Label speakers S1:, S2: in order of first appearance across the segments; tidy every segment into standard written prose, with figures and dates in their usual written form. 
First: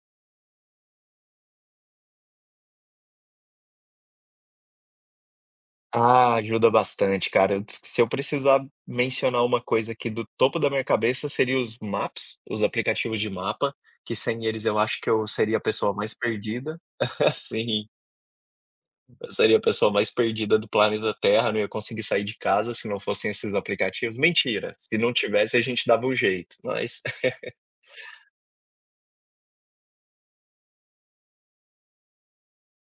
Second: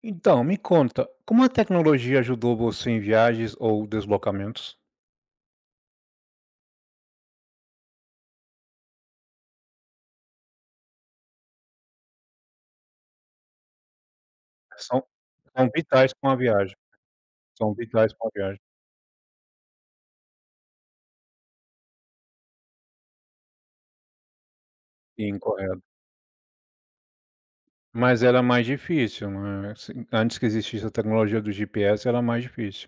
S1: Então, me conta, como a tecnologia ajudou você em viagens ou deslocamentos?
S2: Ah, ajuda bastante, cara. Se eu precisar mencionar uma coisa aqui do topo da minha cabeça, seria os Maps, os aplicativos de mapa, que sem eles eu acho
S1: São
S2: que eu seria a
S1: são
S2: pessoa
S1: vitais
S2: mais
S1: para uma viagem,
S2: perdida.
S1: são
S2: Sim,
S1: vitais para uma viagem.
S2: eu seria a pessoa mais perdida do planeta Terra, não ia conseguir sair de casa se não fossem esses aplicativos. Mentira, se não
S1: Sim,
S2: tivesse a
S1: correto.
S2: gente dava um jeito, mas
S1: Mas era mais difícil, né, assim, antes que existisse a tecnologia do GPS era mais difícil.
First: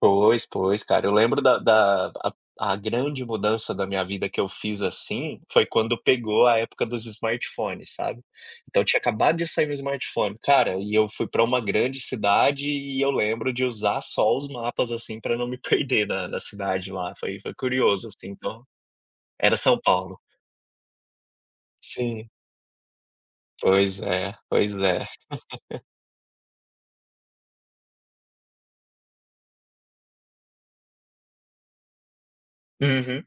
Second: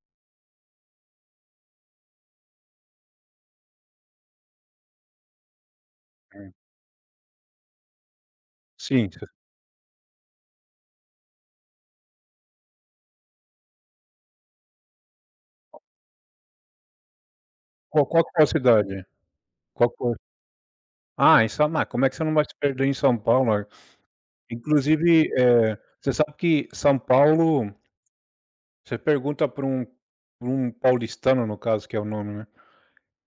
S2: pois, pois, cara. Eu lembro da da a grande mudança da minha vida que eu fiz, assim, foi quando pegou
S1: Hum.
S2: a época dos smartphones, sabe. Então tinha
S1: Sim, você
S2: acabado de sair meu smartphone. Cara, e eu fui para uma grande cidade e eu lembro de usar só os mapas, assim, para não me perder na cidade lá. Foi
S1: qual
S2: curioso,
S1: qual
S2: assim,
S1: que foi a
S2: então
S1: cidade?
S2: era São
S1: Qual que foi?
S2: Paulo.
S1: Ah, em São Paulo. Como é que você
S2: Sim.
S1: não vai se perder em São Paulo,
S2: Pois é, pois é.
S1: Inclusive, você sabe que São Paulo, você pergunta para um paulistano, no caso, que é o nome, né?
S2: Uhum.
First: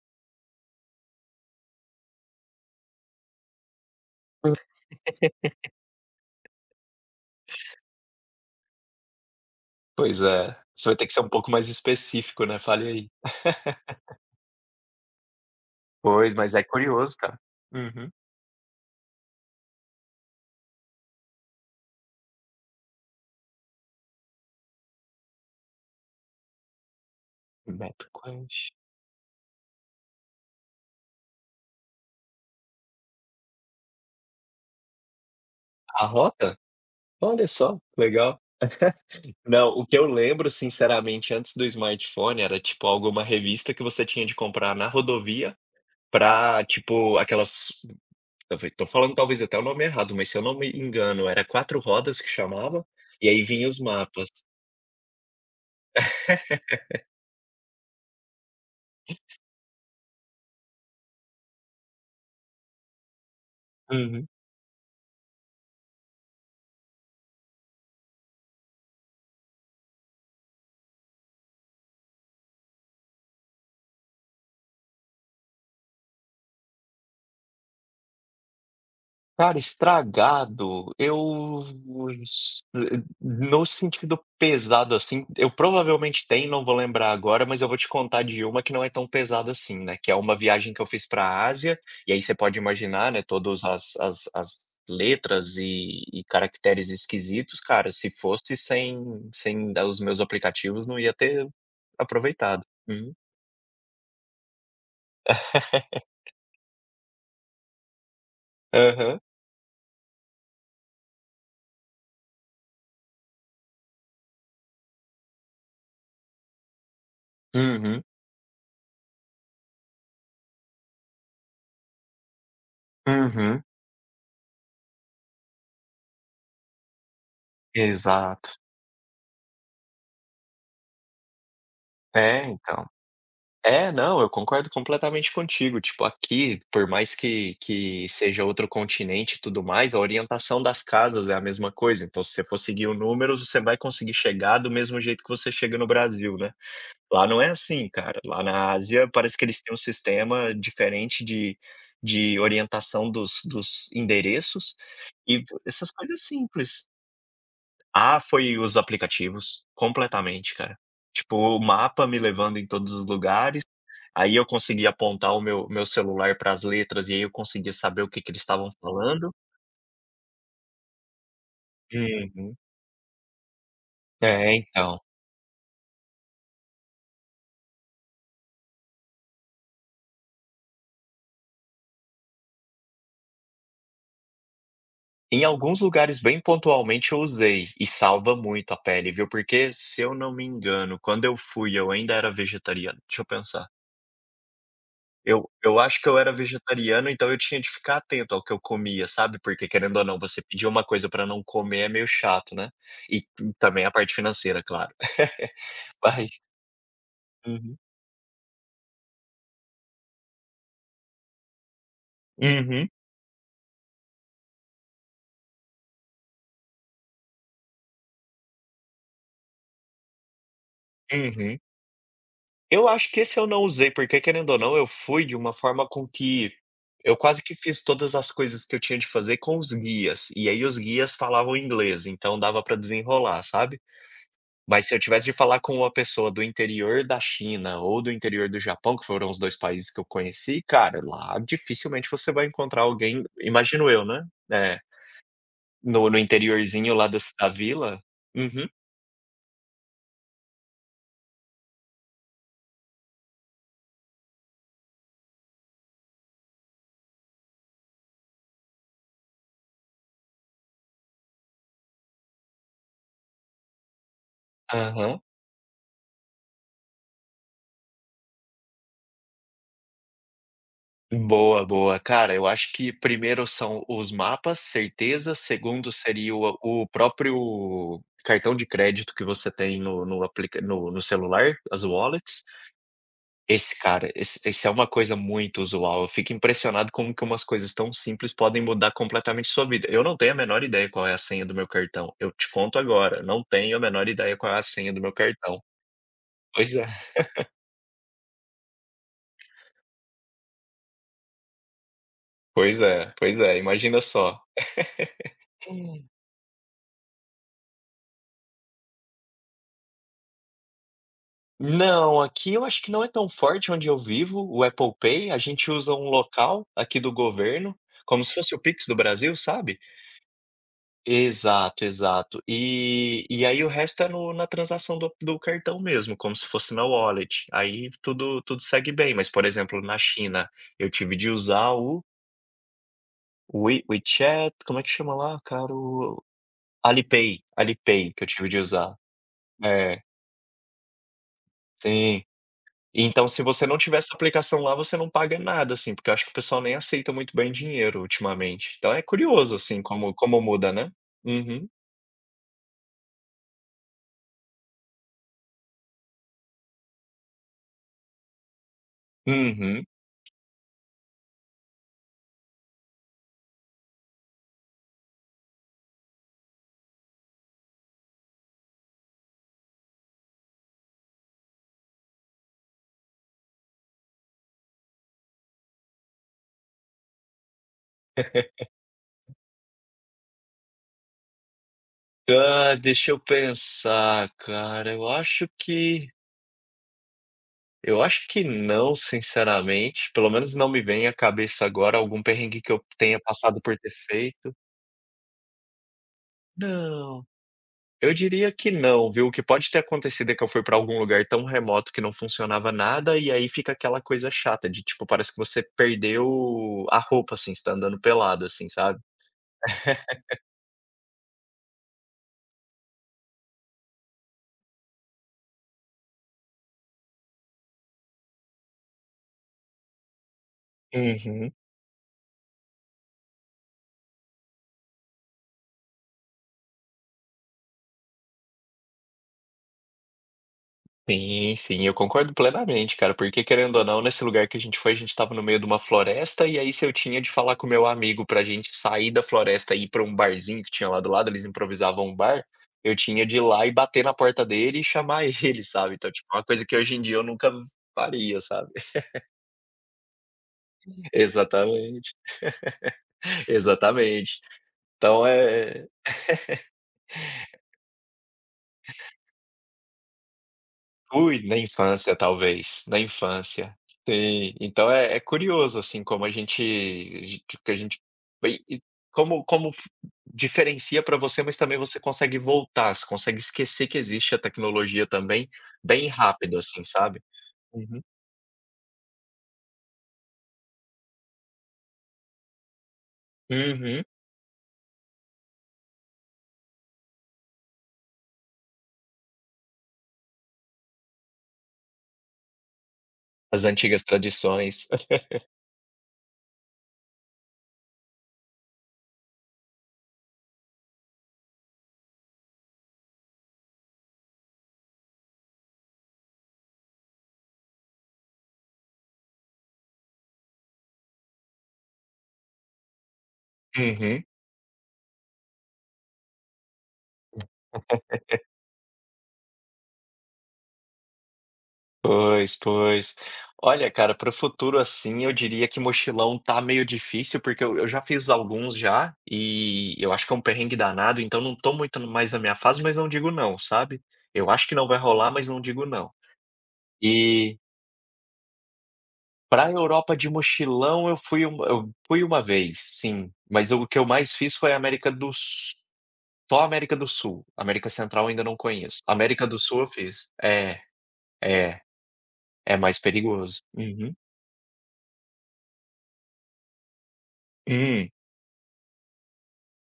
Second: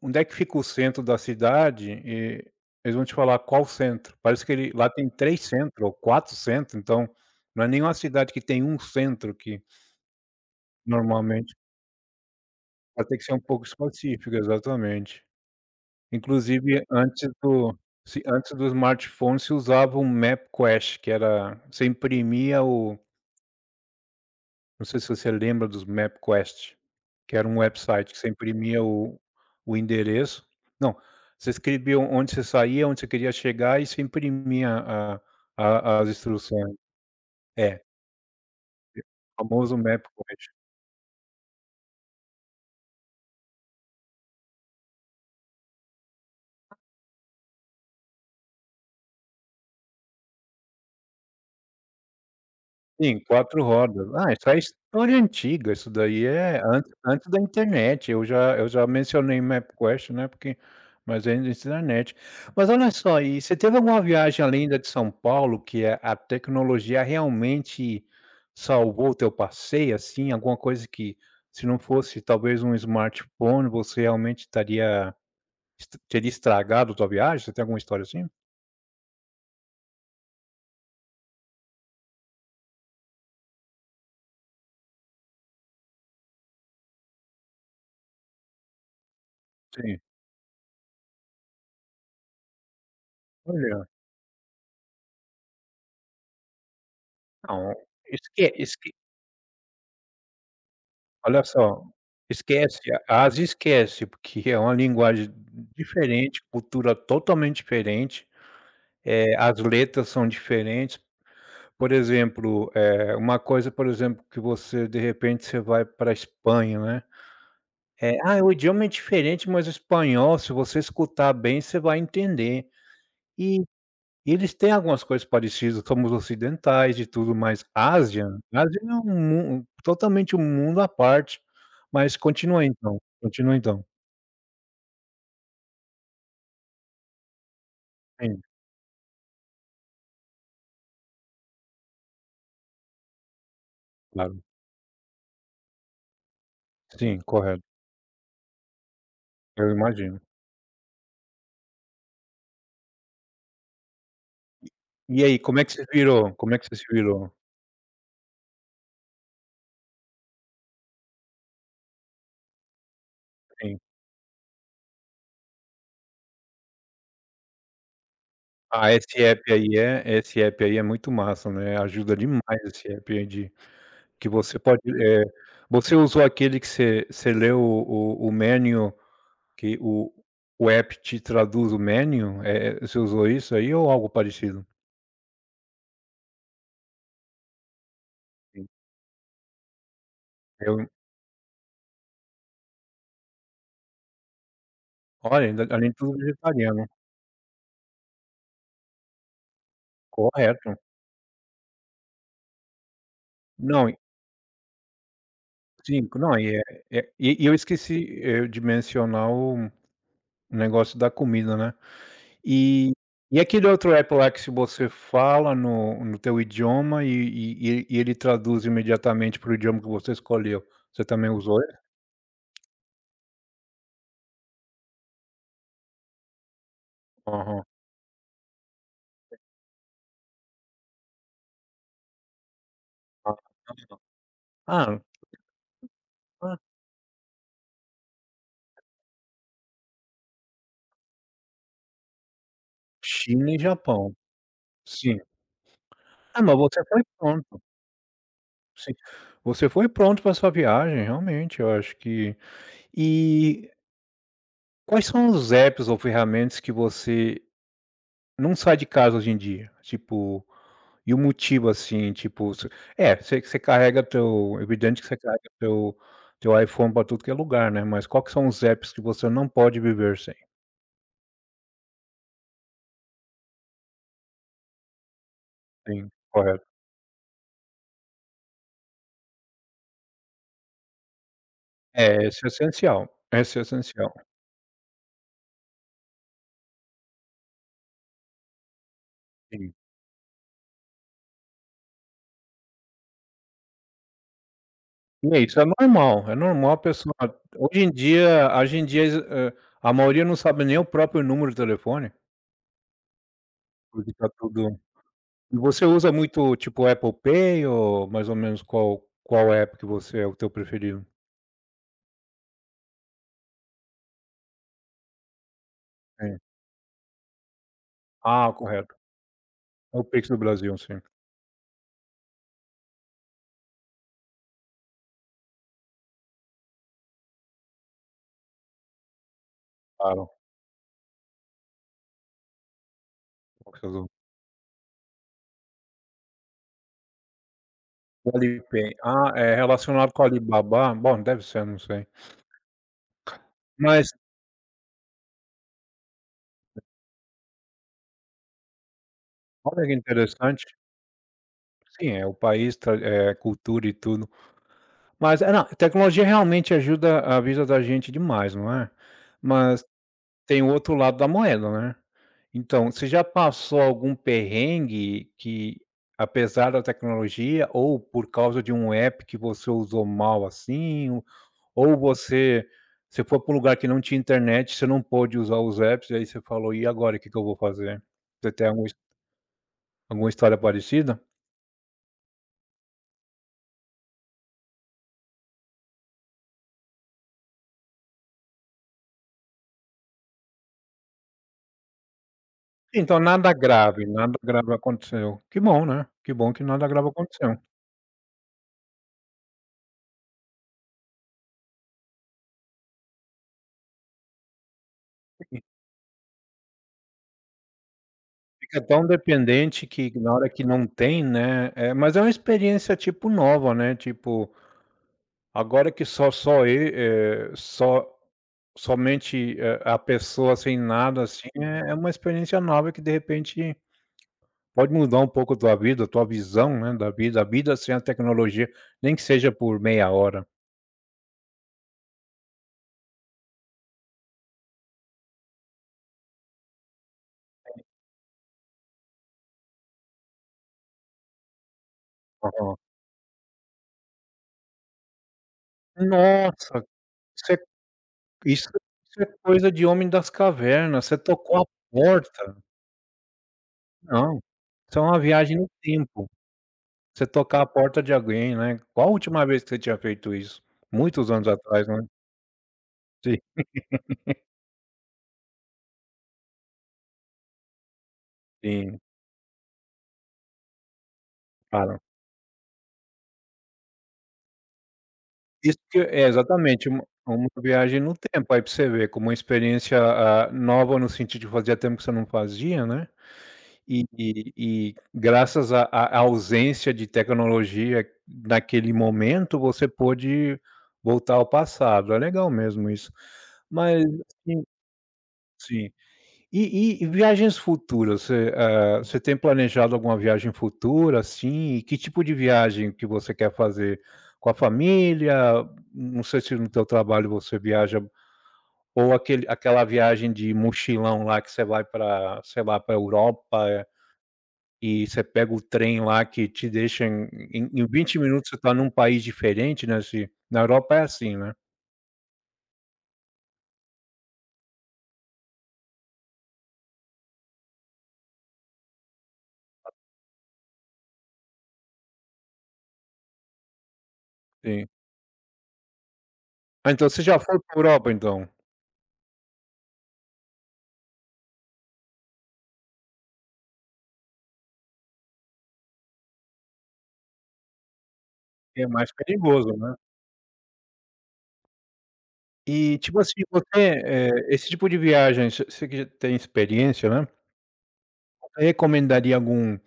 S1: O Onde é que fica o centro da cidade, e eles vão te falar qual centro. Parece que ele lá tem 3 centros ou 4 centros. Então não é nenhuma cidade que tem um centro que
S2: Pois é. Você vai ter que ser um pouco
S1: normalmente
S2: mais específico, né. Fale
S1: vai ter que
S2: aí.
S1: ser um pouco específico, exatamente.
S2: Pois, mas é
S1: Inclusive
S2: curioso,
S1: antes
S2: cara.
S1: do
S2: Uhum.
S1: se Antes do smartphone se usava um MapQuest, que era você imprimia o Não sei se você lembra dos MapQuest, que era um
S2: Map
S1: website que você
S2: Quest.
S1: imprimia o endereço, não, você escrevia onde você saía, onde você queria chegar e você imprimia a a
S2: A
S1: as
S2: rota?
S1: instruções.
S2: Olha só,
S1: É,
S2: legal. Não,
S1: famoso
S2: o que eu
S1: MapQuest.
S2: lembro, sinceramente, antes do smartphone era tipo alguma revista que você tinha de comprar na rodovia pra, tipo, aquelas talvez tô falando talvez até o nome errado, mas se eu não me engano, era Quatro Rodas que chamava,
S1: Sim,
S2: e aí
S1: 4
S2: vinha os
S1: rodas.
S2: mapas.
S1: Ah, isso é história antiga, isso daí é antes da internet, eu já mencionei MapQuest, né, porque mas ainda antes da internet. Mas olha só, e você teve alguma
S2: Uhum.
S1: viagem além da de São Paulo que a tecnologia realmente salvou o teu passeio, assim, alguma coisa que se não fosse talvez um smartphone, você realmente estaria est teria estragado a tua viagem? Você tem alguma história assim?
S2: Cara, estragado, eu no sentido pesado, assim, eu provavelmente tenho, não vou lembrar agora, mas eu vou te contar de uma que não é tão pesado assim, né,
S1: Sim,
S2: que é uma viagem que eu fiz para a Ásia, e aí você pode imaginar, né, todos
S1: olha,
S2: as letras e caracteres esquisitos,
S1: não,
S2: cara, se
S1: esque
S2: fosse
S1: esque
S2: sem sem da os meus aplicativos, não ia
S1: Olha
S2: ter
S1: só,
S2: aproveitado.
S1: esquece,
S2: Uhum.
S1: a Ásia esquece, porque é uma linguagem diferente, cultura totalmente diferente,
S2: Aham.
S1: as letras são diferentes. Por exemplo, uma coisa, por exemplo, que você de repente você vai pra Espanha, né,
S2: Uhum.
S1: "Ah, o idioma é diferente, mas o espanhol, se você escutar bem, você vai entender".
S2: Uhum.
S1: E eles têm algumas coisas parecidas, somos ocidentais e tudo,
S2: Exato.
S1: Ásia é um mun totalmente um mundo à parte. Mas
S2: É,
S1: continua
S2: então.
S1: então, continua então.
S2: É, não, eu concordo completamente contigo. Tipo, aqui, por mais que
S1: Sim,
S2: seja outro continente e tudo mais, a orientação das casas é a mesma coisa. Então, se você for seguir o número, você vai conseguir
S1: claro.
S2: chegar do mesmo jeito que você chega no Brasil, né.
S1: Sim,
S2: Lá não é
S1: correto.
S2: assim, cara. Lá na Ásia, parece que eles
S1: Eu
S2: têm um
S1: imagino.
S2: sistema diferente de orientação dos endereços
S1: E aí,
S2: e
S1: como é que se
S2: essas coisas
S1: virou? Como é que você
S2: simples.
S1: se virou?
S2: Ah, foi os aplicativos, completamente, cara. Tipo, o mapa me levando em todos os lugares.
S1: Sim.
S2: Aí eu conseguia apontar o meu celular para as letras e aí eu conseguia saber o que que eles estavam falando.
S1: Esse app aí é muito massa, né, ajuda demais
S2: Uhum.
S1: esse app aí de que
S2: É,
S1: você pode,
S2: então.
S1: você usou aquele que você leu o menu que o app te traduz o menu? Eh, você usou isso aí ou algo parecido?
S2: Em alguns lugares bem pontualmente eu usei, e salva
S1: Sim,
S2: muito a pele, viu, porque se eu não me
S1: eu
S2: engano, quando eu fui eu ainda era vegetariano, deixa eu pensar.
S1: olha,
S2: Eu
S1: ainda
S2: eu
S1: além de
S2: acho que eu
S1: tudo
S2: era
S1: vegetariano.
S2: vegetariano, então eu tinha de ficar atento ao que eu comia, sabe, porque querendo ou não, você pedir
S1: Correto.
S2: uma coisa para não comer é meio chato, né. E também
S1: Não,
S2: a parte financeira, claro.
S1: sim,
S2: Mas
S1: não, e é é eu
S2: uhum.
S1: esqueci, de mencionar o O negócio da comida, né.
S2: Uhum,
S1: E aquele outro app lá que se você fala no teu idioma e ele traduz imediatamente para o idioma que você escolheu, você também
S2: uhum.
S1: usou ele?
S2: Eu acho que esse eu não usei, porque querendo ou não, eu fui de uma forma com que eu quase que
S1: Aham.
S2: fiz todas as coisas que eu tinha de fazer com os guias, e aí os guias falavam inglês, então dava pra
S1: Ah,
S2: desenrolar, sabe. Mas se eu
S1: ah,
S2: tivesse de falar com uma pessoa do
S1: ah,
S2: interior da China ou do interior do Japão, que foram os 2 países que eu conheci, cara, lá dificilmente você vai encontrar alguém,
S1: China e
S2: imagino eu,
S1: Japão,
S2: né. É,
S1: sim.
S2: no no
S1: Ah, mas você
S2: interiorzinho
S1: foi
S2: lá das da
S1: pronto,
S2: vila. Uhum.
S1: sim. Você foi pronto para sua viagem, realmente, eu acho que e quais são os apps ou ferramentas que você não sai de casa hoje em dia? Tipo e o motivo, assim, tipo, se é, você carrega teu é evidente que você
S2: Aham.
S1: carrega teu teu iPhone para tudo que é lugar, né, mas qual que são os apps que você não pode viver sem?
S2: Boa, boa. Cara, eu acho que primeiro são os mapas, certeza. Segundo
S1: Sim,
S2: seria
S1: correto.
S2: o próprio cartão de crédito que você tem no no aplica no no celular, as
S1: É,
S2: wallets.
S1: esse é
S2: Esse cara,
S1: essencial,
S2: esse é uma coisa muito usual. Eu fico impressionado como que umas coisas tão simples podem mudar completamente sua
S1: sim.
S2: vida. Eu não tenho a menor ideia qual é a senha do meu cartão. Eu te conto agora, não tenho a menor ideia qual é a senha do meu
S1: E é isso,
S2: cartão.
S1: é normal
S2: Pois
S1: a
S2: é,
S1: pessoa hoje em dia, a maioria não sabe nem o próprio número de telefone,
S2: pois é, pois é, imagina
S1: porque tá
S2: só.
S1: tudo e você usa muito, tipo, Apple Pay ou mais ou menos qual app que você é o teu preferido?
S2: Não, aqui eu acho que não é tão forte onde eu vivo, o Apple Pay, a gente usa um
S1: Sim.
S2: local aqui do governo, como se
S1: Ah,
S2: fosse o Pix
S1: correto.
S2: do Brasil, sabe?
S1: É o Pix do Brasil, sim.
S2: Exato, exato. E aí o resto é na transação do, do cartão mesmo, como se fosse na wallet. Aí tudo, tudo segue bem. Mas, por exemplo, na
S1: Claro.
S2: China, eu tive de usar o WeChat, como é que chama lá, cara? O Alipay, Alipay que eu
S1: O
S2: tive de
S1: Alipay.
S2: usar.
S1: Ah, é
S2: É,
S1: relacionado com o Alibaba? Bom, deve ser, não sei.
S2: sim. Então, se você não tiver
S1: Mas
S2: essa aplicação lá, você não paga nada, assim, porque eu acho que o pessoal nem aceita muito bem dinheiro ultimamente. Então é curioso, assim,
S1: olha que
S2: como
S1: interessante.
S2: muda, né. Uhum.
S1: Sim, é o país, cultura e tudo. Mas é, não, tecnologia realmente ajuda a vida da gente demais, não é? Mas
S2: Uhum.
S1: tem o outro lado da moeda, né. Então, você já passou algum perrengue que, apesar da tecnologia ou por causa de um app que você usou mal, assim? Ou você foi para um lugar que não tinha internet, você não pôde usar os apps, e aí você falou: "E agora, o que que eu vou fazer?". Você tem alguma história parecida?
S2: Ah, deixa eu pensar, cara, eu acho que não, sinceramente, pelo menos não me vem à cabeça agora algum perrengue que eu
S1: Então,
S2: tenha
S1: nada
S2: passado por ter
S1: grave, nada
S2: feito.
S1: grave aconteceu. Que bom, né, que bom que nada grave
S2: Não.
S1: aconteceu.
S2: Eu diria que não, viu. O que pode ter acontecido é que eu fui para algum lugar tão remoto que não funcionava nada, e aí fica aquela coisa chata de, tipo, parece que você perdeu a roupa, assim, você tá andando pelado, assim,
S1: Fica
S2: sabe.
S1: tão dependente que na hora que não tem, né, mas é uma experiência, tipo, nova, né, tipo, agora que só só e eh, só somente, a pessoa sem nada, assim,
S2: Uhum.
S1: é uma experiência nova que de repente pode mudar um pouco a tua vida, a tua visão, né, da vida, a vida sem a tecnologia, nem que seja por meia hora.
S2: Sim, sim, eu concordo plenamente, cara, porque querendo ou não, nesse lugar que a gente foi, a gente estava no meio de uma floresta, e aí se eu tinha de falar com meu amigo pra gente sair da floresta e ir pra um barzinho que tinha lá do lado, eles improvisavam um bar,
S1: Aham.
S2: eu tinha de ir lá e bater na porta dele e chamar ele, sabe. Então, tipo, é uma coisa que
S1: Nossa,
S2: hoje em dia eu nunca
S1: isso é
S2: faria,
S1: isso
S2: sabe.
S1: isso é coisa de homem das cavernas, você tocou a
S2: Exatamente,
S1: porta. Não,
S2: exatamente.
S1: isso é uma
S2: Então
S1: viagem no
S2: é
S1: tempo, você tocar a porta de alguém, né. Qual a última vez que você tinha feito isso? Muitos
S2: ui,
S1: anos
S2: na
S1: atrás, né.
S2: infância talvez, na
S1: Sim,
S2: infância. Sim, então é é curioso, assim, como a gente que a gente bem e
S1: sim,
S2: como como f diferencia para você, mas também você
S1: claro.
S2: consegue voltar, você consegue esquecer que existe a tecnologia também,
S1: Isso que
S2: bem
S1: é,
S2: rápido, assim,
S1: exatamente,
S2: sabe.
S1: uma viagem
S2: Uhum.
S1: no tempo, aí pra você ver, como uma experiência, nova no sentido de fazia tempo que você não fazia, né.
S2: Uhum.
S1: E e e graças à ausência de tecnologia naquele momento, você pôde voltar ao passado. É legal mesmo isso.
S2: As
S1: Mas
S2: antigas
S1: sim,
S2: tradições.
S1: sim. E viagens futuras, você, você tem planejado alguma viagem futura, assim? E que tipo de viagem que você quer fazer? Com a família? Não sei se no teu trabalho você viaja ou aquele aquela viagem de mochilão lá que você vai para, sei lá, para Europa é?
S2: Uhum.
S1: E você pega o trem lá que te deixa em 20 minutos você está num país diferente, né, se na Europa é assim, né.
S2: Pois, pois. Olha, cara, para o futuro, assim, eu diria que mochilão tá meio difícil, porque eu já fiz alguns já, e eu acho que é um perrengue danado, então não tô muito mais na minha fase, mas não digo não, sabe. Eu acho que
S1: Sim.
S2: não vai rolar, mas não digo não.
S1: Ah, então você já foi
S2: E
S1: para Europa então?
S2: para a Europa de mochilão eu fui uma vez, sim, mas o que eu mais fiz foi a América do Sul. Só a América do Sul, América Central eu ainda não
S1: É
S2: conheço.
S1: mais
S2: América do
S1: perigoso,
S2: Sul eu
S1: né.
S2: fiz. É, é, é
S1: E
S2: mais
S1: tipo assim,
S2: perigoso.
S1: você,
S2: Uhum.
S1: esse tipo de viagem, você que já tem experiência, né,
S2: Hum.
S1: você recomendaria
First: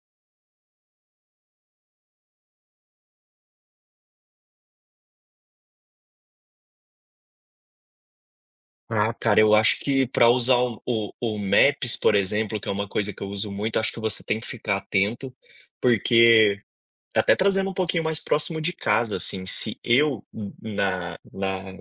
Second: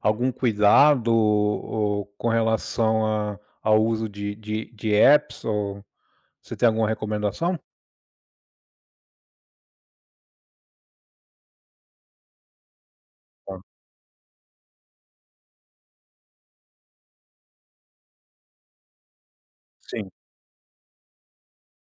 S1: algum cuidado ou com relação a ao uso de apps ou você tem alguma recomendação?
S2: Ah, cara, eu acho que para usar o Maps, por exemplo, que é uma coisa que eu uso
S1: Tá,
S2: muito, acho que você tem que ficar atento, porque tá até trazendo um pouquinho mais próximo de casa, assim, se
S1: sim.
S2: eu, na, na,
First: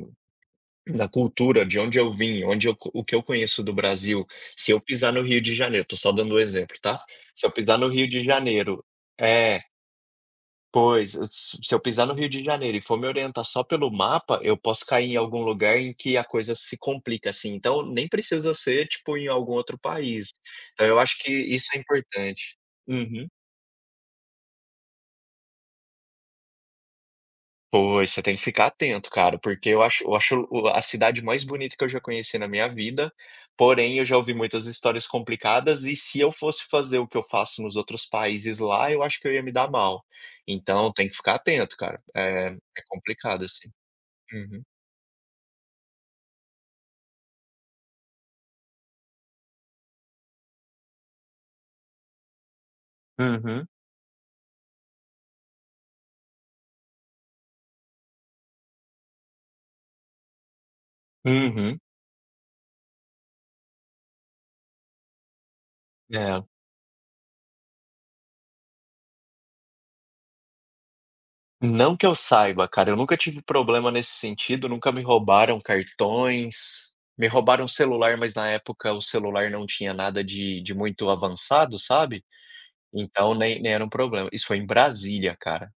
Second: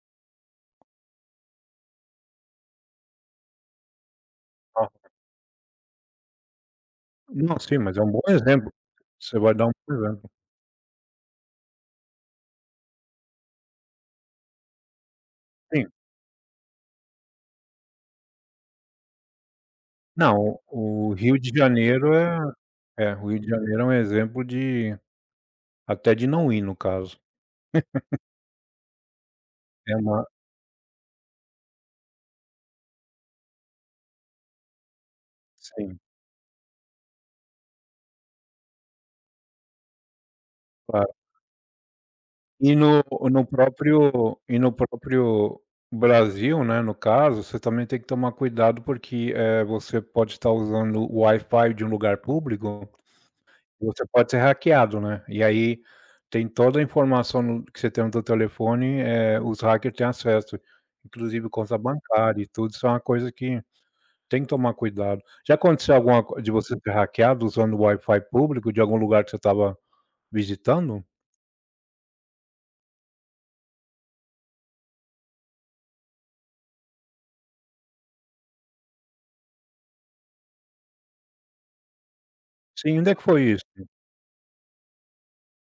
S2: na cultura de onde eu vim, onde eu, o que eu conheço do Brasil, se eu
S1: Aham.
S2: pisar no Rio de Janeiro, tô só dando um exemplo, tá? Se eu
S1: Não, sim,
S2: pisar no
S1: mas é
S2: Rio
S1: um bom
S2: de
S1: exemplo.
S2: Janeiro,
S1: Você vai
S2: é.
S1: dar um bom exemplo.
S2: Pois, se eu pisar no Rio de Janeiro e for me orientar só pelo mapa, eu posso cair em algum lugar
S1: Sim.
S2: em que a coisa se complica, assim, então nem precisa ser, tipo, em algum outro país.
S1: Não,
S2: Então eu
S1: o
S2: acho que
S1: Rio de
S2: isso é
S1: Janeiro é
S2: importante.
S1: é,
S2: Uhum.
S1: o Rio de Janeiro é um exemplo de até de não ir, no caso.
S2: Pois, você tem que ficar atento, cara, porque eu
S1: É
S2: acho eu
S1: uma
S2: acho o a cidade mais bonita que eu já conheci na minha vida, porém eu já ouvi muitas histórias complicadas e
S1: sim,
S2: se eu fosse fazer o que eu faço nos outros países lá, eu acho que eu ia me dar mal. Então tem
S1: claro.
S2: que ficar atento, cara. É
S1: E
S2: é
S1: no
S2: complicado, assim. Uhum.
S1: próprio Brasil, né, no caso, você também tem que tomar cuidado, porque, você pode estar usando o Wi-Fi de um lugar público,
S2: Uhum,
S1: você pode ser hackeado, né, e aí tem toda a informação no que você tem no teu telefone, os hackers têm acesso, inclusive conta
S2: uhum.
S1: bancária e tudo, isso é uma coisa que tem que tomar cuidado. Já aconteceu alguma co
S2: É.
S1: de você ser hackeado usando o Wi-Fi público de algum lugar que você estava visitando?
S2: Não que eu saiba, cara, eu nunca tive problema nesse sentido, nunca me roubaram cartões, me roubaram celular, mas na época o celular não tinha nada de muito avançado, sabe,
S1: Sim, onde é que
S2: então
S1: foi
S2: nem
S1: isso?
S2: nem era um problema. Isso foi em Brasília, cara,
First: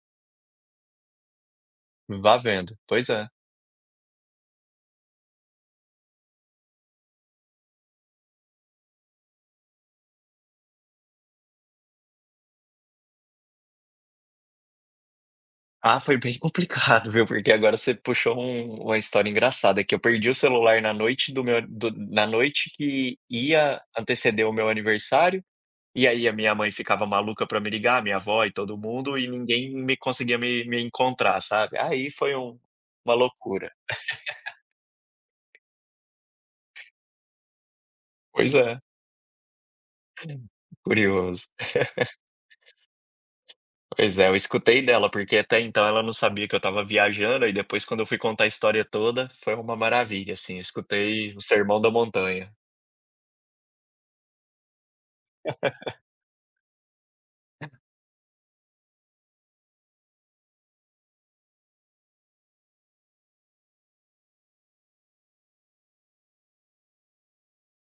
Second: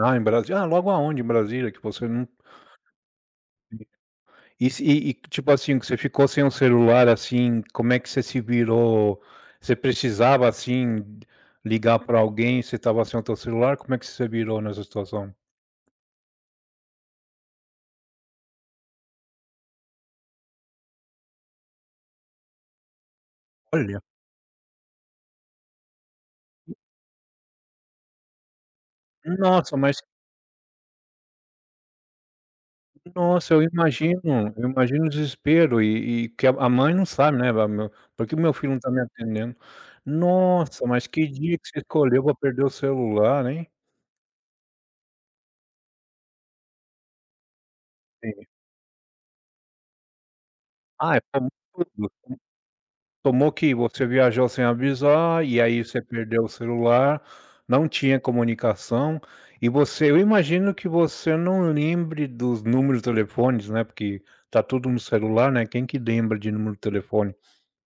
S1: Ah, em Brasi ah, logo aonde em Brasília que você não
S2: vá vendo. Pois é.
S1: e se e e tipo assim, que você ficou sem o celular, assim, como é que você se virou? Você precisava, assim, ligar pra alguém, você estava sem o teu celular, como é que você se virou nessa situação?
S2: Ah, foi bem complicado, viu, porque agora você puxou uma história engraçada, que eu perdi o celular na noite do meu do na noite que ia
S1: Olha,
S2: anteceder o meu aniversário. E aí a minha mãe ficava maluca para me ligar, minha avó e todo mundo, e ninguém
S1: nossa,
S2: me
S1: mas
S2: conseguia me me encontrar, sabe. Aí foi uma
S1: nossa,
S2: loucura.
S1: eu imagino o desespero e que a mãe não sabe, né, va meu "Por que o meu
S2: Pois
S1: filho não
S2: é,
S1: tá me atendendo?". Nossa, mas que
S2: curioso.
S1: dia que você escolheu para perder o celular, hein?
S2: Pois é, eu escutei dela, porque até então ela não sabia que eu estava viajando, e depois quando eu fui contar
S1: Sim.
S2: a história toda, foi uma maravilha, assim, eu
S1: Ah, é,
S2: escutei o
S1: tomou
S2: sermão da
S1: tudo.
S2: montanha.
S1: Tomou que você viajou sem avisar e aí você perdeu o celular, não tinha comunicação e você eu imagino que você não lembre dos números de telefones, né, porque tá tudo no celular, né, quem que lembra de número de telefone?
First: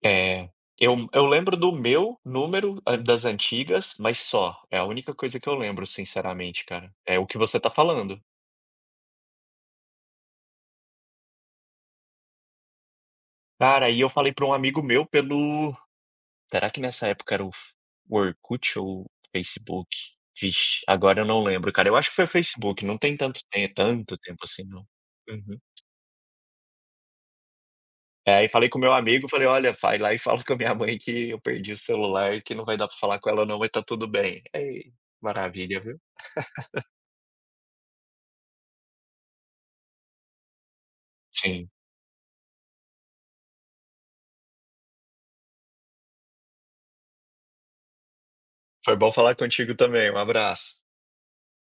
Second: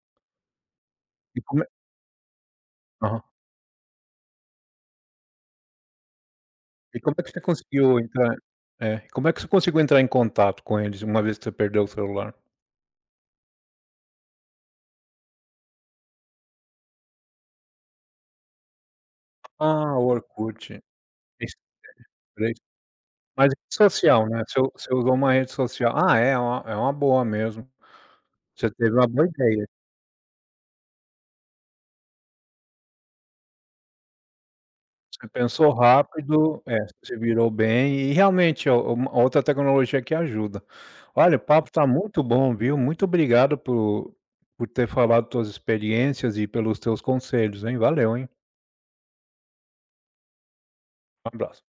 S2: É, eu
S1: E
S2: lembro
S1: como é
S2: do meu número, hã,
S1: aham.
S2: das antigas, mas só, é a única coisa que eu lembro, sinceramente, cara,
S1: E como
S2: é
S1: é
S2: o
S1: que
S2: que
S1: você
S2: você tá
S1: conseguiu
S2: falando.
S1: entrar como é que você conseguiu entrar em contato com eles uma vez que você perdeu o celular?
S2: Cara, aí eu falei para um amigo meu pelo… Será que nessa época era o Orkut ou o Facebook?
S1: Ah, o
S2: Vixe,
S1: Orkut.
S2: agora eu não
S1: Isso,
S2: lembro, cara. Eu acho que foi o
S1: três.
S2: Facebook, não tem tanto
S1: Mas
S2: tem
S1: rede
S2: tanto
S1: social,
S2: tempo
S1: né,
S2: assim não.
S1: você usou uma rede
S2: Uhum.
S1: social. Ah, é uma boa mesmo.
S2: É, aí falei
S1: Você
S2: com
S1: teve
S2: meu
S1: uma boa
S2: amigo, falei:
S1: ideia.
S2: "Olha, vai lá e fala com a minha mãe que eu perdi o celular, que não vai dar pra falar com ela não, mas tá tudo bem". Ei,
S1: Você pensou
S2: maravilha, viu.
S1: rápido, é, você se virou bem e realmente é uma outra tecnologia que ajuda. Olha, o papo
S2: Sim,
S1: está muito bom, viu. Muito obrigado por ter falado tuas experiências e pelos teus conselhos, hein. Valeu, hein.
S2: foi bom falar contigo também, um abraço.
S1: Um abraço.